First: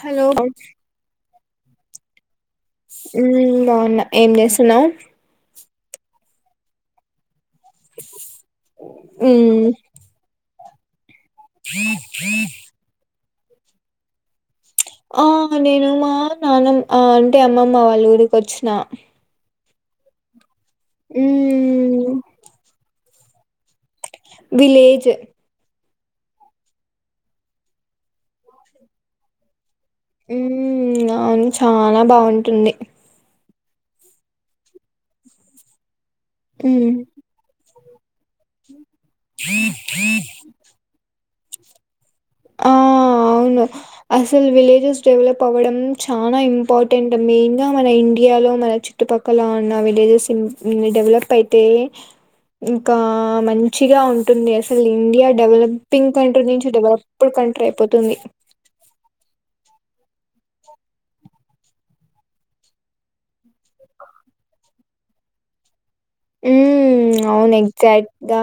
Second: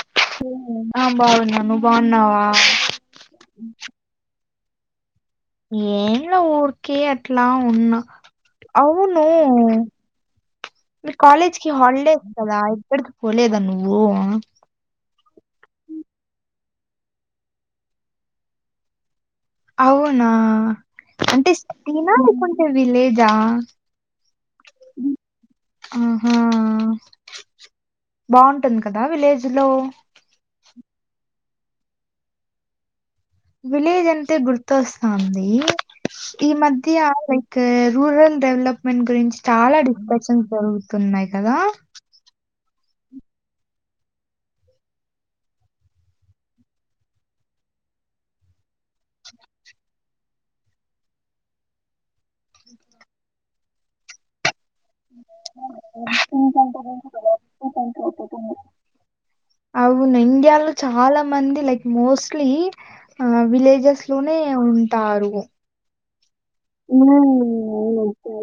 Hello అమ్మ బన్నావా ఏం చేస్తున్నవ్? ఏంలే ఊర్కి అట్లా ఉన్న, అవును ఉమ్ మీ కాలేజ్ కి హాలిడేస్ కదా, ఎప్పడికీ పోలేదా నువ్వు ఆ నేను మా నాన్నమ్ అంటే ఆ అమ్మమ్మ వాళ్ళ ఊరికి వచ్చిన. అవునా అంటే ఉమ్ సిటీనా, లేకుంటే విలేజా? విలేజ్ ఆహా బాగుంటుంది కదా విలేజ్ లో. ఉమ్ అవును చాలా బాగుంటుంది. విలేజ్ అంటే గుర్తొస్తాంది, ఈ ఉమ్ మధ్య లైక్ రూరల్ డెవలప్మెంట్ గురించి చాలా డిస్కషన్స్ జరుగుతున్నయ్ కదా. నో అసల్ విలేజెస్ డెవలప్ అవ్వడం చాల ఇంపార్టెంట్, మెయిన్ గా మన ఇండియా లో మన చుట్టుపక్కల ఉన్న విలేజెస్ ఇం డెవలప్ అయితే ఇంకా మంచిగా ఉంటుంది అస్ అసలు ఇండియా డెవలపింగ్ కంట్రీ నుంచి డెవలప్డ్ కంట్రీ అయిపోతుంది. ంట అవును ఇండియాలో చాలా మంది లైక్ మోస్ట్లీ ఆ విలేజెస్ లోనే ఉంటారు. ఉమ్ అవును ఎగ్జాక్ట్గా,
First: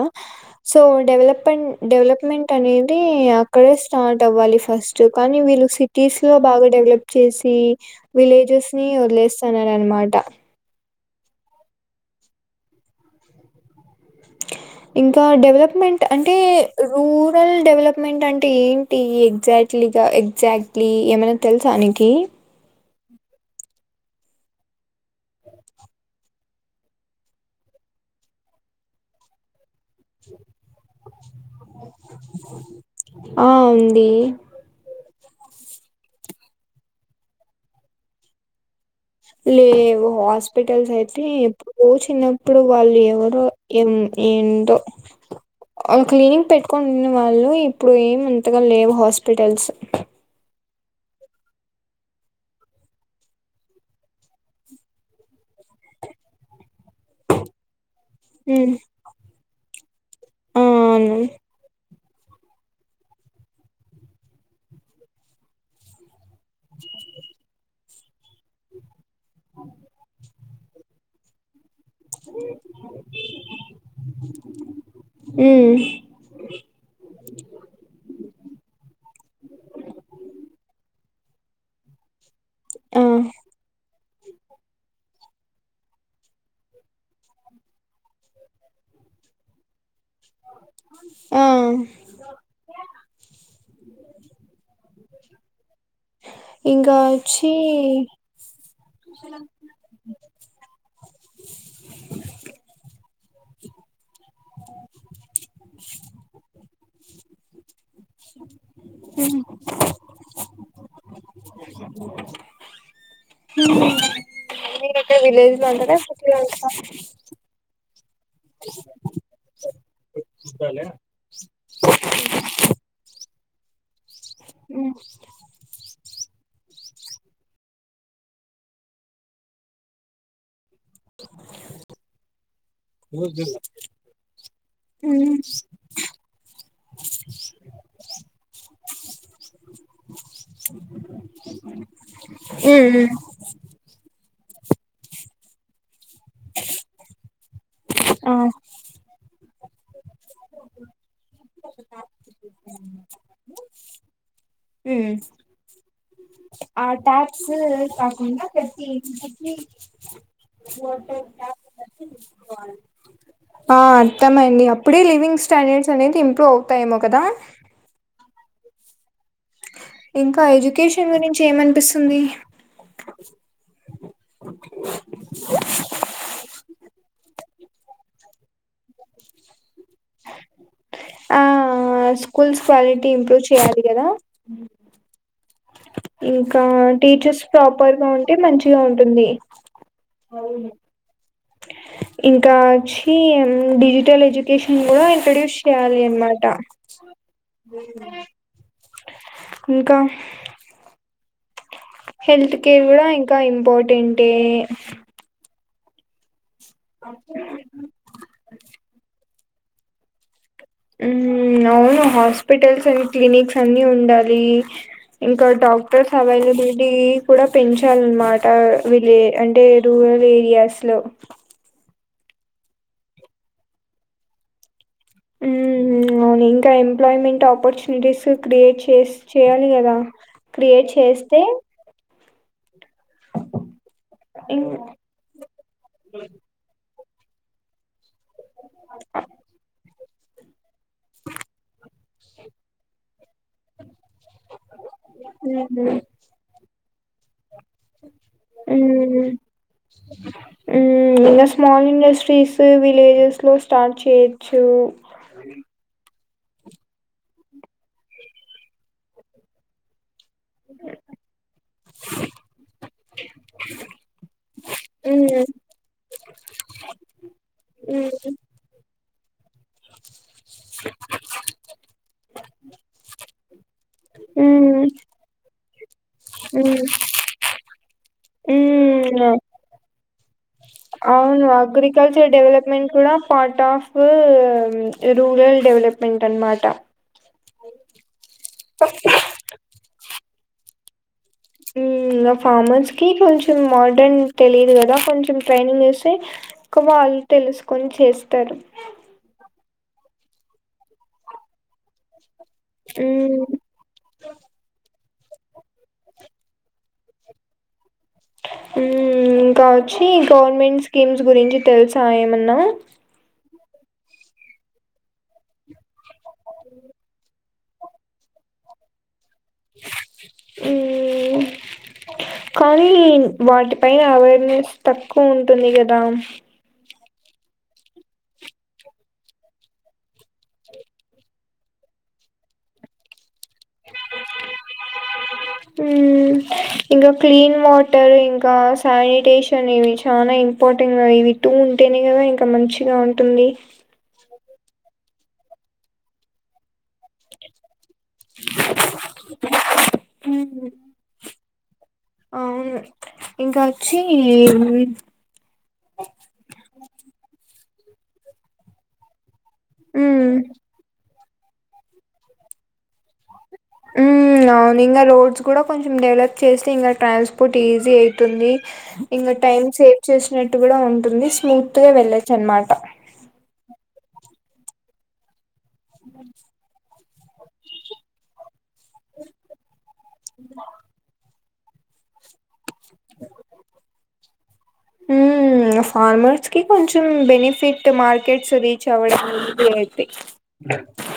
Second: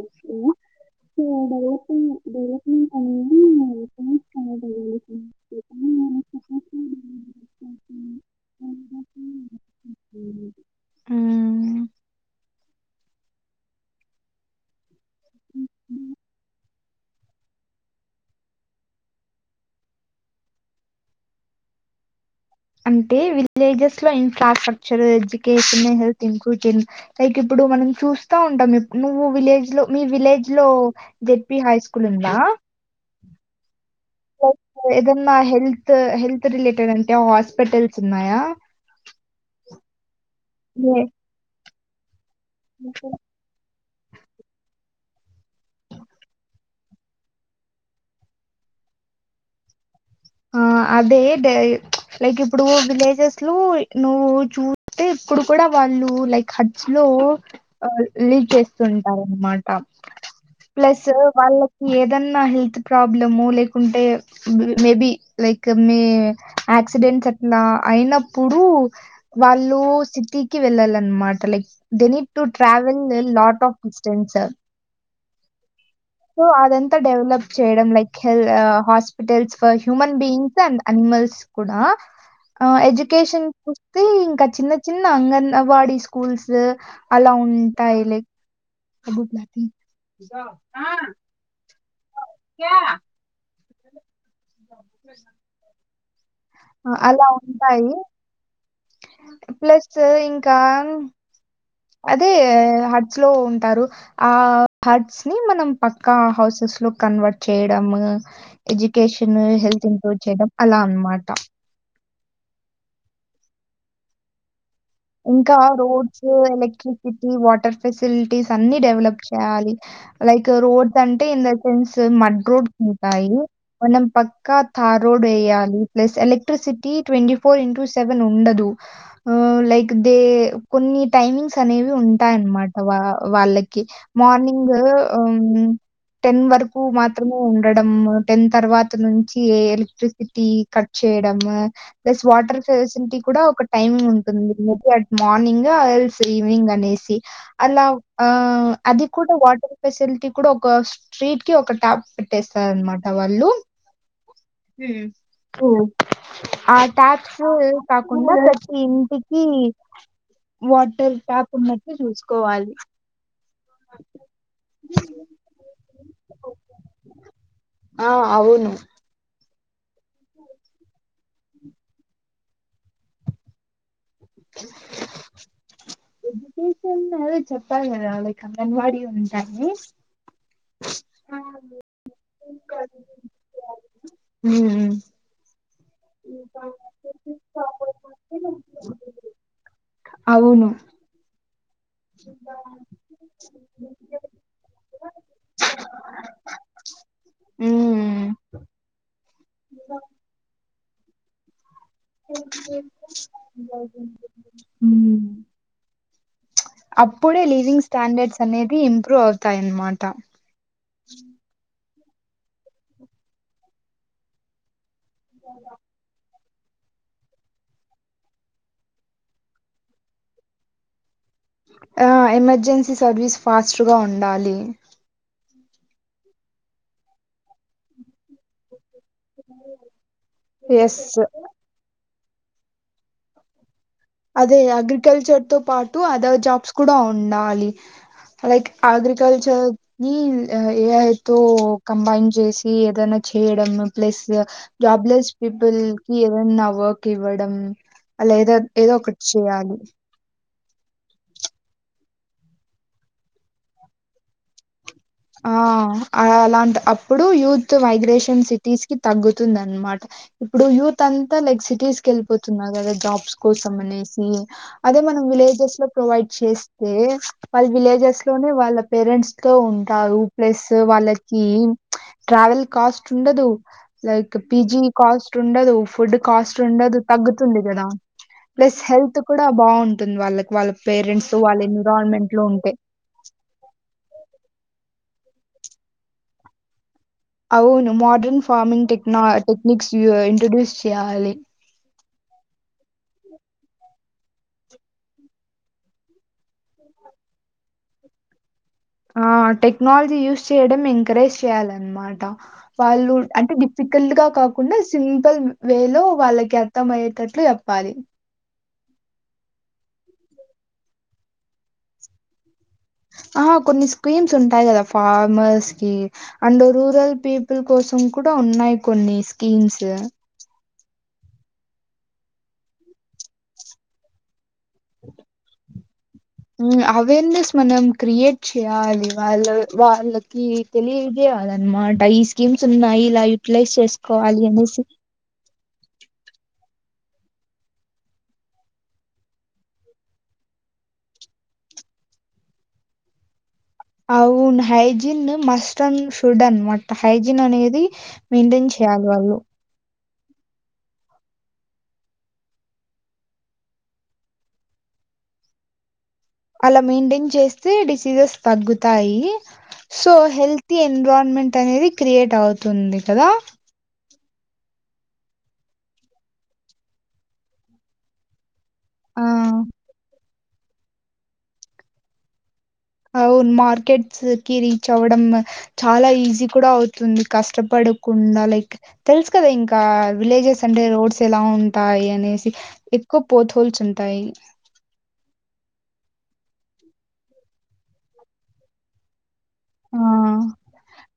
సో డెవలప్మెంట్ డెవలప్మెంట్ అనేది అక్కడే స్టార్ట్ చాలా అవ్వాలి ఫస్ట్, డెవలప్మెంట్ కానీ వీళ్ళు సిటీస్ లో బాగా డెవలప్ చేసి వీలే జెస్ ని వదిలేస్తారనమాట మ్మ్. ఇంకా డెవలప్మెంట్ అంటే రూరల్ ల్ డెవలప్మెంట్ అంటే ఏంటి ఎగ్జాక్ట్లీగా, ఎగ్జాక్ట్లీ ఏమైనా తెలుసానికి అంటే విలేజెస్ లో infrastructure, education, health improve like ఇప్పుడు మనం చూస్తా ఉంటాంప్పుడు నువ్వు విలేజ్ లో మీ విలేజ్ లో జెడ్పీ హై స్కూల్ ఉందా? ఆ ఉం ట్ల ఏదన్ మా హెల్త్ హెల్త్ రిలేటెడ్ అంటే హాస్పిటల్స్ ఉన్నాయా? లేవు హాస్పిటల్స్ లే అయితే ఎప్పుడో చిన్న ఇప్పుడు వాళ్ళు ఎవరో ఏం ఏంటో క్లినిక్ పెట్టుకొని ఉన్న వాళ్ళు ఇప్పుడు ఏం అంతగా లేవు హాస్పిటల్స్. ఆ అదే ప్చ్ లైక్ ఇప్పుడు విలేజెస్ లో నువ్వు చూస్తే ఇప్పుడు కూడా వాళ్ళు లైక్ హట్స్ లో లీడ్ ఉమ్ చేస్తుంటారు అనమా ఆ ప్లస్ అవును వాళ్ళ ఏదన్నా హెల్త్ ప్రాబ్లము, లేకుంటే మేబి లైక్ మీ యాక్సిడెంట్స్ అట్లా అయినప్పుడు వాళ్ళు సిటీ కి వెళ్ళాలన్నమాట like they need to travel then lot of distance um so అదంతా డెవలప్ చేయడం లైక్ హెల్ హాస్పిటల్స్ ఫ బీయింగ్ అండ్ అనిమల్స్ కూడా ఆ ఎజుకేషన్ అయితే ఇంకా చిన్న చిన్న అంగన్వాడీ స్కూల్స్ అలా ఉంటాయి లైక్ కబుతలాతి ఆ క ఇంకా అలా వచ్చి ఉంటాయి. ప్లస్ ఇంకా అదే హట్స్ లో ఉంటారు, ఆ హట్స్ ని మనం పక్కా హౌసెస్ లో కన్ కన్వర్ట్ చేయడం ఎడ్యుకేషన్ హెల్త్ ఇంప్రూవ్ చేయడం అలా అనమాట మీరైతే ఇంకా విలేజ్ లో ఉంటారా రోడ్స్ సిటీ లో ఉంటారా ఎలక్ట్రిసిటీ వాటర్ ఫెసిలిటీస్ అన్ని డెవలప్ చేయాలి. లైక్ రోడ్స్ అంటే in the sense mud roads ఉంటాయి. మనం పక్కా ఉమ్ థార్ రోడ్ వేయాలి ప్లస్ ఎలక్ట్రిసిటి టి ట్వంటి ఫోర్ ఇంటూ సెవెన్ ఉండదు లైక్ దే కొన్ని టైమింగ్స్ అనేవి ఉంటాయన్నమాట వా వాళ్ళకి మార్నింగ్ ఉమ్ ఉహ్ టెన్ వరకు మాత్రమే ఉండడం టెన్ తర్వాత నుంచి ఏ ఎలక్ట్రిసిటీ కట్ చే చేయడము ప్లస్ వాటర్ ఉమ్ ఉమ్, ఫెసిలిటీ కూడా ఒక టైమింగ్ ఉండ్ టుంది at morning also three evening అనేసి అలా ఆ అది కూడా వాటర్ ఫెసిలిటీ కూడా ఒక స్ట్రి స్ట్రీట్ కి ఒక టాప్ పెట్టేస్తారు అనమాట వాళ్ళు ఉమ్ ఆ ట్యాప్స్ కాకుండా ప్రతి ఇంటికి వాటర్ ట్యాప్ ఉన్నట్టు చూసుకోవాలి. ఆ అర్థమయింది అప్పుడే లివింగ్ స్టాండర్డ్స్ అనేవి ఇంప్రూవ్ అవుతాయేమో కదా ఆ అవును ఇంకా ఎడ్యుకేషన్ గురించి ఏమనిపిస్తుంది ఎజ్యుకేషన్ అదే చెప్ప కదా లైక్ అంగన్వాడి ఉంటాయని. ఆహ్ స్కూల్స్ క్వాలిటీ ఇంప్రూవ్ చేయాలి కదా ఉమ్. ఇంకా టీచర్స్ ప్రాపర్ గా ఉంటే మంచిగా ఉంటుంది. అవును ఇంకా వచ్చి డిజిటల్ ఎజ్యుకేషన్ కుడా ఇంట్రొడ్యూస్ చేయాలి అన్నమాట ఉమ్. ఇంకా హెల్త్ కేర్ కూడా ఇంకా ఇంపార్టెంటే అప్పుడే లివింగ్ స్టాండర్డ్స్ అనేది ఇంప్రూవ్ అవుతాయి అనమాట హ్మ్ అవును హాస్పిటల్స్ అండ్ క్లినిక్స్ అన్ని ఉండాలి. ఇంకా డాక్టర్స్ అవైలబుల్ లిటి కూడా పెంచాలన్నమాట విలే అంటే రూరల్ ఏరియాస్ లో ఆ ఎమర్జెన్సీ సర్వీస్ ఫాస్ట్గా ఉండాలి. హ్మ్ అవును ఇంకా ఎంప్లాయ్మెంట్ ఆపర్చునిటీస్ క్రియేట్ చేసి చేయాలి కదా క్రియేట్ ఎస్ చేస్తే అదే ఇం అగ్రికల్చర్ తో పాటు అదర్ జాబ్స్ కూడా ఉండాలి. లైక్ అగ్రికల్చర్ హ్మ్ ఏ అయితే కంబైన్ చేసి ఏదైనా చేయడం ప్లస్ జాబ్లెస్ పీపుల్ ఉమ్ కి ఏదన్నా వర్క్ ఇవ్వడం అలా ఏదో ఏదో ఒకటి చేయాలి హ్మ్ ఇంగా స్మాల్ ఇండస్ట్రీస్ విలేజెస్ లో స్టార్ట్ చేయొచ్చు ఆహ్ అ అలాంటి అప్పుడు యూత్ వైగ్రేషన్ సిటీస్ కి తగ్గుతుంది అనమాట ఇప్పుడు యూత్ అంతా లైక్ సిటీస్ కి వెళ్ళిపోతున్నారు కదా జాబ్స్ కోసం అనేసి అదే మనం విల్ ఉమ్ విలేజెస్ లో ప్రొవైడ్ చేస్తే వాళ్ళ విలేజెస్ ఉమ్ లోనే వాళ్ళ పేరెంట్స్ తో ఉంటారు ప్లస్ వాళ్ళకి ట్రావెల్ కాస్ట్ ఉండదు. లైక్ పీజీ కాస్ట్ ఉండదు ఫుడ్ కాస్ట్ ఉమ్ ఉండదు తగ్గుతుంది కదా ప్లస్ హెల్త్ ఉమ్ కూడా బాగుంటుంది వాళ్ళకి వాళ్ళ పేరెంట్స్ అవును వాళ్ళ ఎన్విరాన్మెంట్ అగ్రికల్చర్ లో ఉంటే డెవలప్మెంట్ కూడా పార్ట్ ఆఫ్ రూరల్ డెవలప్మెంట్ అనమాట అవును మోడ్రన్ ఫార్మింగ్ టెక్న టెక్నిక్స్ ఇంట్రడ్యూస్ చేయాలి. ఉహ్ ఇంగా ఫార్మర్స్ కి కొంచెం మోడ్రన్ తెలిదు కదా కొంచెం ట్రైనింగ్ ఇస్తే ఇంకా వాళ్లు మ్మ్ తెలుస్కొని చేస్తారు. ఆ టెక్నోల్జి యూస్ చేయడం ఎంకరేజ్ చేయాలన్మాట. వాళ్ళు హ్మ్ అంటె డిఫికల్ట్ గా కాకుండా ఇస్ సింపుల్ వే లో వాళ్ళకి అర్థం అయ్యేటట్లు యెప్పాలి. ఊ ఇంకా ఒచ్చీ గవర్నమెంట్ స్కీమ్స్ గురించి తెల్సా ఏమన్నా. ఆ కొన్ని స్కీమ్స్ ఉంటాయి గదా ఫార్మర్స్ కి అండ్ రూరల్ పీపుల్ కోసం కుడా ఉన్నాయ్ కొన్ని స్కీమ్స్. మ్మ్ కానీ వాటిపైన అవేర్నెస్ తక్కువుంటుంది గదా. మ్మ్ అవేర్నెస్ మనం క్రియేట్ చేయాలి వాళ్ళ వాళ్ళకి తెలియజేయాలన్నమాట. ఈ స్కీమ్స్ ఉన్నాయి ఇలా యుటిలైజ్ చేస్కోవాలి అనేసి. ఊ ఇంక క్లీన్ వాటర్ ఇంకా శానిటేషన్ ఇవి చానా ఇంపార్టెంట్ కద ఇవి టూ ఉంటేనే గదా ఇంక మంచిగా ఉంటుంది. అవున్ హైజిన్ మస్ట్ అన్ షుడ్ అన్ మాట హైజిన్ అనేది మెయింటెయిన్ చేయాలి వాళ్లు. ఊహు అవును ఇంక ఒచ్చీ అలా మెయింటైన్ చేస్తే డిసీజెస్ తగ్గుతాయి సో ఉమ్ హెల్తీ ఎన్ ఎన్విరాన్మెంట్ అనేది క్రియేట్ అవుతుంది కద. మ్మ్ అవును ఇంకా రోడ్స్ కూడా కొంచెం డెవలప్ చేస్తే ఇంకా ట్రాన్స్పోర్ట్ ఈజీ అయితుందీ. ఇంగ ఆ టైమ్ సేవ్ చేసినట్టు గుడా ఉంటుంది స్మూత్ గా వెళ్ళొచ్చు అన్మాట అవును మార్కెట్స్ కి రీచ్ అవడం చాలా ఈజీ కూడా అవుతుంది కష్టపడకుండ లైక్ తెలుసు కదా ఇంకా విలేజెస్ అం అంటే రోడ్స్ ఎలా ఉంటాయి అనేసి ఎక్కువ పోత్హోల్స్ ఉంటాయి. మ్మ్ ఫార్మర్స్ కి కొంచెం బెనిఫిట్ మార్కెట్స్ రీచ్ అవ్వడం. ఆ అయితే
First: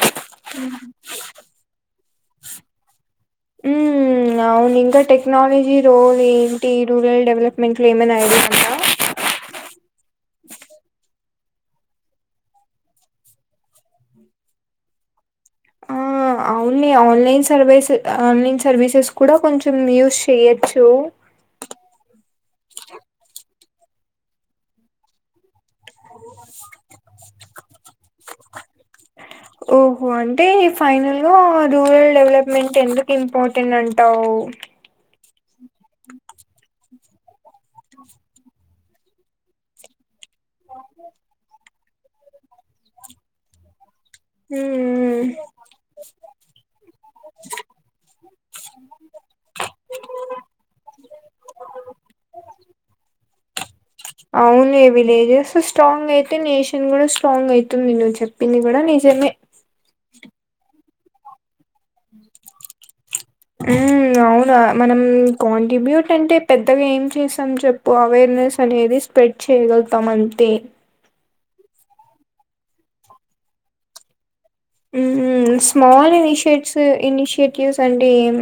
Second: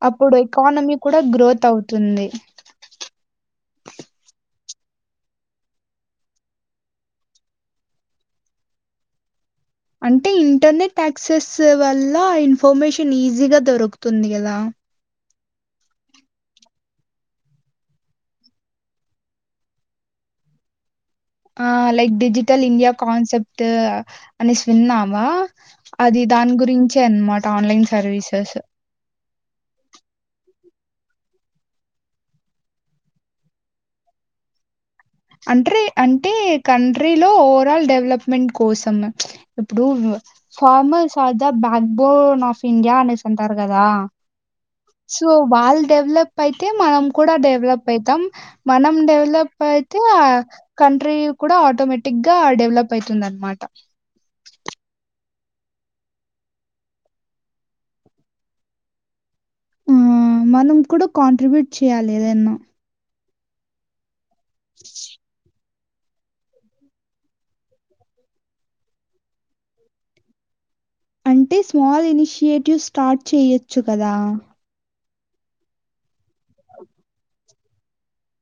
అప్పుడు ఎకానమీ కూడా గ్రోత్ అవుతుంది. ఊ అవును ఇంకా టెక్నాలజీ రోల్ ఏంటి రూరల్ డెవలప్మెంట్లో ఏమైనా ఐడియా ఉందా. [inaudible] అంటె ఇంటర్నెట్ యాక్సెస్ వల్ల ఇన్ఫర్మేషన్ ఈజీగా దొరుకుతుంది గదా. అ అవుని ఆన్లైన్ సర్వీసె ఆన్లైన్ సర్వీసెస్ కుడా కొంచెం యూస్ చేయచ్చూ ఆ లైక్ డిజిటల్ ఇండియా కాన్సెప్ట్ అనేసి విన్నామా. అది దాని గురించే అన్మాట ఆన్లైన్ సర్వీసెస్. ఓహో అంటే ఫైనల్గా రూరల్ డెవలప్మెంట్ ఎందుకు ఇంపార్టెంట్ అంటావ్. అంట్రే అంటే కంట్రీలో ఓవరాల్ డెవలప్మెంట్ కోసం ఇప్పుడూ ఫార్మర్స్ ఆర్ ద బ్యా బ్యాక్బోన్ ఆఫ్ ఇండియా అనేసి అంటారు కదా. మ్మ్ సో వాళ్ డెవలప్ అయితే మనం కూడా డెవలప్ అయితాం మనం డెవలప్ అయి ఆ కంట్రీ కుడా ఆటోమెటిక్ గా డెవలప్ అయితుందన్మాట. అవున్ యే విలేజెస్ స్ట్రాంగ్ అయితే నేషన్ కూడా స్ట్రాంగ్ అయితుందిగ చెప్పింది కూడా నిజమే. ఆ మనం కూడ కాంట్రిబ్యూట్ చేయ్యాలి ఏదన్న. ఊ అవునా మనం కాం డిబ్యూట్ అంటే పెద్దగా ఏం చేసాం చెప్పు అవేర్నెస్ అనేది స్ప్రెడ్ చేయగలుగుతాం అంతే. అంటె స్మాల్ ఇనిషియేటివ్ స్టార్ట్ చేయొచ్చు కదా. ఊహూ స్మాల్ ఇనిషియేట్స్ ఇనిషియేటివ్స్ అంటే ఏం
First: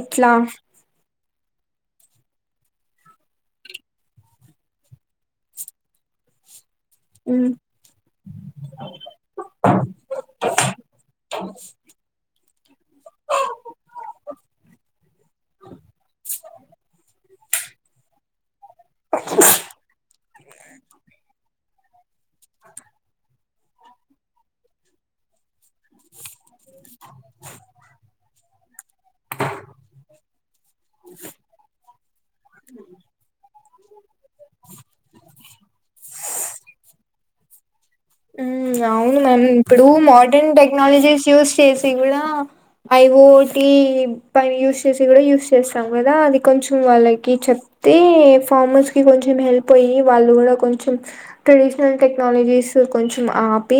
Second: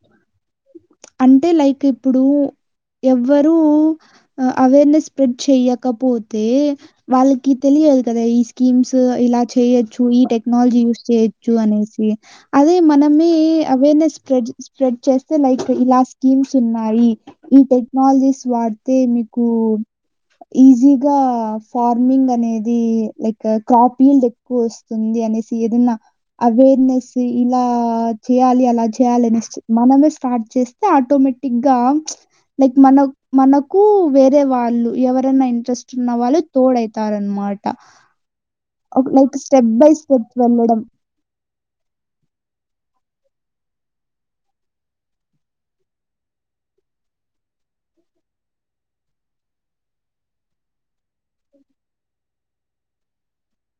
ఎట్లా అంటే లైక్ ఇప్పుడు ఎవ్వరు అవేర్నెస్ స్ప్రెడ్ చెయకపోతే ఉమ్ వాళ్ళకి తెలియదు కదా ఈ స్కీమ్స్ ఇలా చేయొచ్చు ఈ టెక్నాలజీ యూజ్ చేయొచ్చు అనేసి అదే మనమ అవేర్నెస్ప్రడ్ స్ప్రెడ్ చేస్త లైక్ ఇలా స్కీమ్స్ ఉన్నాయి ఈ టెక్నాలజీస్ వా అయితే మీకు ఈజీగా ఫార్మింగ్ అనేది లైక్ కాపీలు ఎక్కువ వస్తుంది అనేసి ఏదన్నా అవేర్నెస్ ఇలా చేయాలి అలా చేయాలి అనిసి మనమే స్టార్ట్ చేస్తే ఆటోమేటిక్ గా లైక్ మన మనకు వేరే వాళ్ళు ఎవరైనా ఇంట్రెస్ట్ ఉన్న వాళ్ళు తోడయతారు మాటా ఉ అవును మ్యామ్ ఇప్పుడు మోడర్న్ వెళ్ళడం. టెక్నాలజీస్ యూజ్ చేసి కూడా ఐ ఓటి పై యూస్ చేసి కూడా యూస్ చేస్తాం కదా అది కొంచెం వాళ్ళకి చెప్ తే ఫార్మర్స్ కి కొంచెం హెల్ప్ అయ్యి వాళ్ళు కూడా కొంచెం ట్రెడిషినల్ టెక్నాలజీస్ కొంచెం ఆపి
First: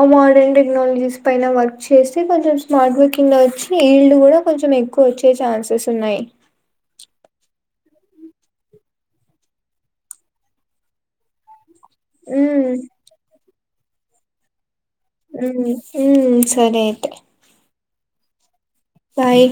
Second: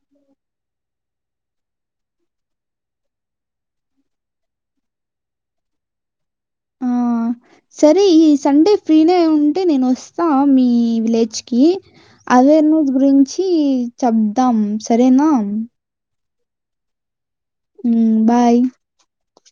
ఆ మోడర్న్ టెక్నాలజీస్ పైన వర్క్ చేస్తే కొంచెం స్మార్ట్ వర్కింగ్ లో వచ్చి ఈల్డ్ కూడా కొంచెం ఎక్కువ వచ్చే ఛాన్సెస్ ఉన్నాయి ఆ సరే ఈ సండే ఫ్రీనే ఉంటే నేను వస్తా మీ విలేజ్ కి అదే ఉమ్ నుజ్ గురించి చెప్దాం సరేనా? ఉ ఉ సరే అయితే ఊ బాయ్ బాయ్